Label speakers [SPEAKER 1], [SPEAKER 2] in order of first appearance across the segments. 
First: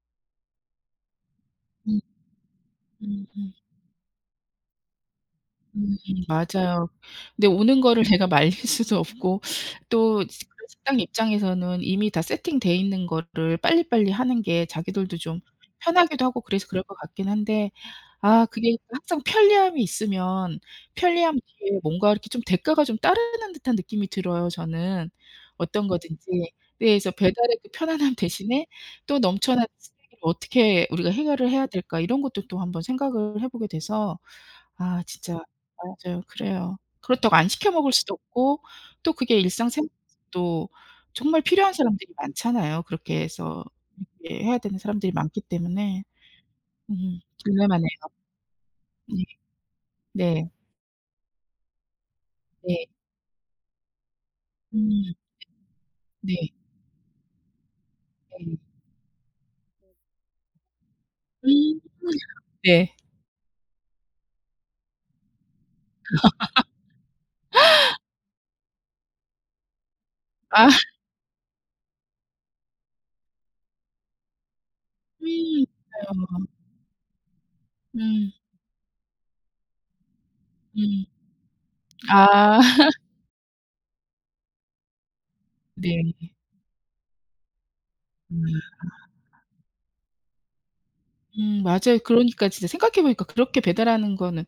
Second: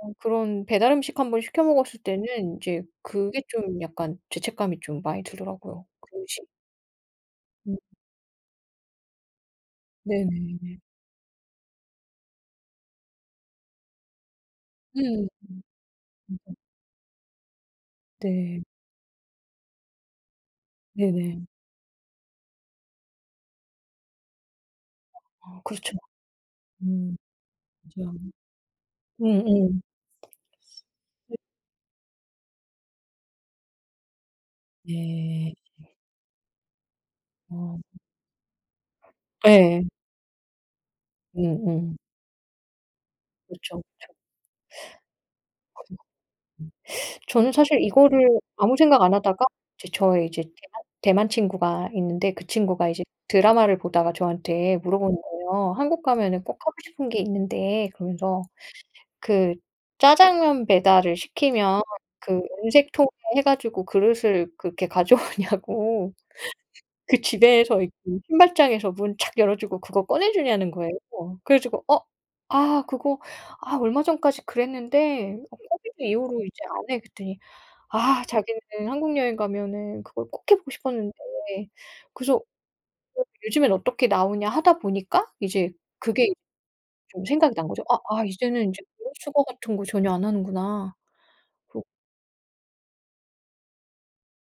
[SPEAKER 1] 어 그런 배달음식 1 번 시켜
[SPEAKER 2] 음.
[SPEAKER 1] 먹었을 때는 이제 그게
[SPEAKER 2] 음음.
[SPEAKER 1] 좀 약간 죄책감이 좀 많이 들더라고요.
[SPEAKER 2] 음
[SPEAKER 1] 음식
[SPEAKER 2] 맞아요. 근데
[SPEAKER 1] 음.
[SPEAKER 2] 오는 거를 제가 말릴 수도 없고 또 그런
[SPEAKER 1] 네네네네.
[SPEAKER 2] 식당 입장에서는 이미 다 세팅되어 있는 거를 빨리빨리 하는 게
[SPEAKER 1] 음.
[SPEAKER 2] 자기들도 좀 편하기도 하고
[SPEAKER 1] [unintelligible]
[SPEAKER 2] 그래서 그럴 것 같긴 한데 아
[SPEAKER 1] 네.
[SPEAKER 2] 그게 항상 편리함이 있으면 편리함
[SPEAKER 1] 네네.
[SPEAKER 2] 뒤에 뭔가 이렇게 대가가 좀 따르는 듯한 느낌이 들어요 저는.
[SPEAKER 1] 아
[SPEAKER 2] 어떤
[SPEAKER 1] 그렇죠.
[SPEAKER 2] 거든지. 네 그래서
[SPEAKER 1] 음
[SPEAKER 2] '배달 앱의 편안함
[SPEAKER 1] 맞아요.
[SPEAKER 2] 대신에 또 넘쳐나는
[SPEAKER 1] 어어.
[SPEAKER 2] 쓰레기를 어떻게 우리가
[SPEAKER 1] [unintelligible]
[SPEAKER 2] 해결을 해야 될까.' 이런 것도 또 한번 생각을 해보게 돼서 아 진짜
[SPEAKER 1] 네.
[SPEAKER 2] 맞아요. 그래요. 그렇다고 안 시켜
[SPEAKER 1] 어.
[SPEAKER 2] 먹을 수도 없고 또 그게
[SPEAKER 1] 예.
[SPEAKER 2] 일상생활에서도 정말 필요한
[SPEAKER 1] 음음.
[SPEAKER 2] 사람들이 많잖아요. 그렇게 해서
[SPEAKER 1] 그쵸, 그쵸.
[SPEAKER 2] 이렇게 해야 되는 사람들이 많기 때문에 음
[SPEAKER 1] [unintelligible] 저는 사실
[SPEAKER 2] 딜레마네요.
[SPEAKER 1] 이거를 아무 생각 안
[SPEAKER 2] 네.
[SPEAKER 1] 하다가 이제 저의 이제
[SPEAKER 2] 네.
[SPEAKER 1] 대만 대만 친구가 있는데 그
[SPEAKER 2] 네.
[SPEAKER 1] 친구가 이제 드라마를 보다가 저한테
[SPEAKER 2] 음.
[SPEAKER 1] 물어보는 거예요. "한국 가면은
[SPEAKER 2] 네.
[SPEAKER 1] 꼭 하고 싶은 게 있는데." 그러면서
[SPEAKER 2] 네.
[SPEAKER 1] 그 짜장면 배달을
[SPEAKER 2] 음
[SPEAKER 1] 시키면 그 은색
[SPEAKER 2] 네.
[SPEAKER 1] 통에 해가지고 그릇을 그렇게 가져오냐고. 그 집에서 이 그 신발장에서 문 착 열어주고 그거
[SPEAKER 2] 아.
[SPEAKER 1] 꺼내주냐는 거예요. 그래 가지고 "어 아 그거 아 얼마 전까지 그랬는데 어
[SPEAKER 2] 음.
[SPEAKER 1] 코비드 이후로
[SPEAKER 2] 맞아요.
[SPEAKER 1] 이제 안 해." 그랬더니 아
[SPEAKER 2] 음.
[SPEAKER 1] 자기는 한국 여행 가면은 그걸 꼭 해 보고
[SPEAKER 2] 음.
[SPEAKER 1] 싶었는데 그래서
[SPEAKER 2] 아.
[SPEAKER 1] "어 요즘엔 어떻게 나오냐." 하다 보니까 이제 그게
[SPEAKER 2] 네.
[SPEAKER 1] 좀 생각이 난 거죠. '아 아
[SPEAKER 2] 아.
[SPEAKER 1] 이제는 이제 그릇 수거 같은 거 전혀 안 하는구나.'
[SPEAKER 2] 음
[SPEAKER 1] 그러
[SPEAKER 2] 맞아요. 그러니까 진짜 생각해 보니까 그렇게 배달하는 거는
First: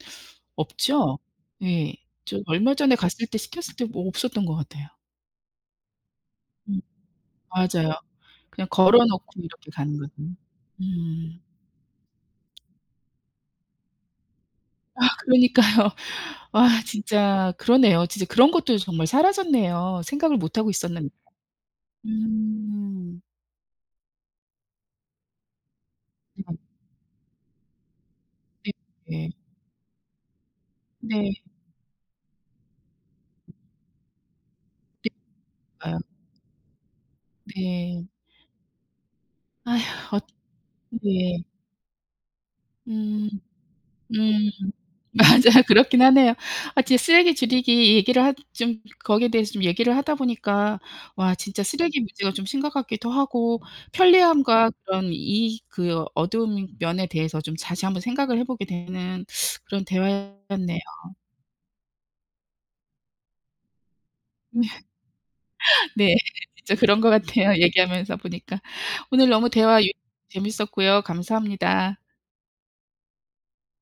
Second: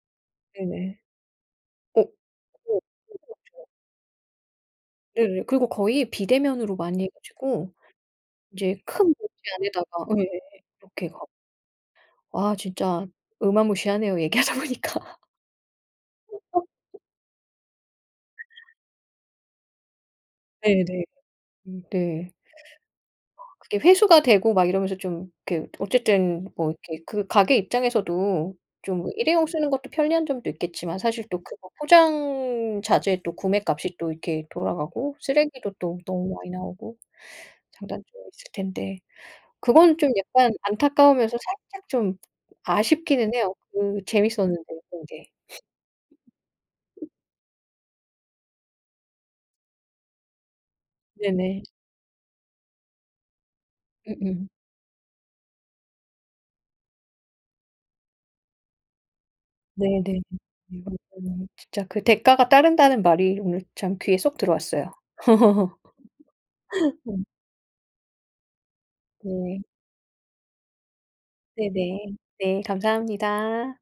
[SPEAKER 1] 네네.
[SPEAKER 2] 없죠? 예.
[SPEAKER 1] 어.
[SPEAKER 2] 저 얼마 전에 갔을 때
[SPEAKER 1] [unintelligible]
[SPEAKER 2] 시켰을 때 뭐 없었던 것 같아요.
[SPEAKER 1] 네네. 그리고 거의 비대면으로
[SPEAKER 2] 음
[SPEAKER 1] 많이 해 가지고
[SPEAKER 2] 맞아요. 그냥
[SPEAKER 1] 이제 큰 봉지
[SPEAKER 2] 걸어놓고 이렇게
[SPEAKER 1] 안에다가
[SPEAKER 2] 가는
[SPEAKER 1] 예예예
[SPEAKER 2] 거거든요.
[SPEAKER 1] 이렇게 갖
[SPEAKER 2] 음.
[SPEAKER 1] 와 진짜 어마무시하네요 얘기하다
[SPEAKER 2] 아
[SPEAKER 1] 보니까.
[SPEAKER 2] 그러니까요. 아 진짜 그러네요. 진짜 그런 것도 정말 사라졌네요. 생각을 못하고
[SPEAKER 1] 네네.
[SPEAKER 2] 있었는
[SPEAKER 1] 음 네.
[SPEAKER 2] 음.
[SPEAKER 1] 그게 회수가 되고 막 이러면서 좀 이렇게 어쨌든 뭐 이렇게 가게 입장에서도 좀
[SPEAKER 2] 네네.
[SPEAKER 1] 일회용 쓰는 것도 편리한 점도 있겠지만 사실
[SPEAKER 2] 네.
[SPEAKER 1] 또 그거 포장 자재도 구매값이 또 이렇게
[SPEAKER 2] 네.
[SPEAKER 1] 돌아가고 쓰레기도 또
[SPEAKER 2] 맞아요.
[SPEAKER 1] 너무 많이 나오고
[SPEAKER 2] 네.
[SPEAKER 1] 장단점이 있을 텐데 그건 좀
[SPEAKER 2] 어
[SPEAKER 1] 약간 안타까우면서
[SPEAKER 2] 예.
[SPEAKER 1] 살짝 좀
[SPEAKER 2] 음
[SPEAKER 1] 아쉽기는 해요. 그
[SPEAKER 2] 음
[SPEAKER 1] 재밌었는데 그런 게.
[SPEAKER 2] 맞아요. 그렇긴 하네요. 아 진짜 쓰레기 줄이기 얘기를 하 좀 거기에 대해서 좀 얘기를 하다 보니까 와
[SPEAKER 1] 네네.
[SPEAKER 2] 진짜 쓰레기 문제가 좀 심각하기도 하고
[SPEAKER 1] 음음.
[SPEAKER 2] 편리함과 그런 이 그 어두운 면에 대해서 좀 다시 한번 생각을 해보게 되는 그런
[SPEAKER 1] 네네.
[SPEAKER 2] 대화였네요.
[SPEAKER 1] [unintelligible] 진짜 그 대가가 따른다는 말이 오늘 참 귀에 쏙
[SPEAKER 2] 네
[SPEAKER 1] 들어왔어요.
[SPEAKER 2] 네. 진짜 그런 것
[SPEAKER 1] 네.
[SPEAKER 2] 같아요, 얘기하면서 보니까. 오늘 너무
[SPEAKER 1] 네.
[SPEAKER 2] 대화 [unintelligible] 재밌었고요. 감사합니다.
[SPEAKER 1] 네네. 네. 감사합니다.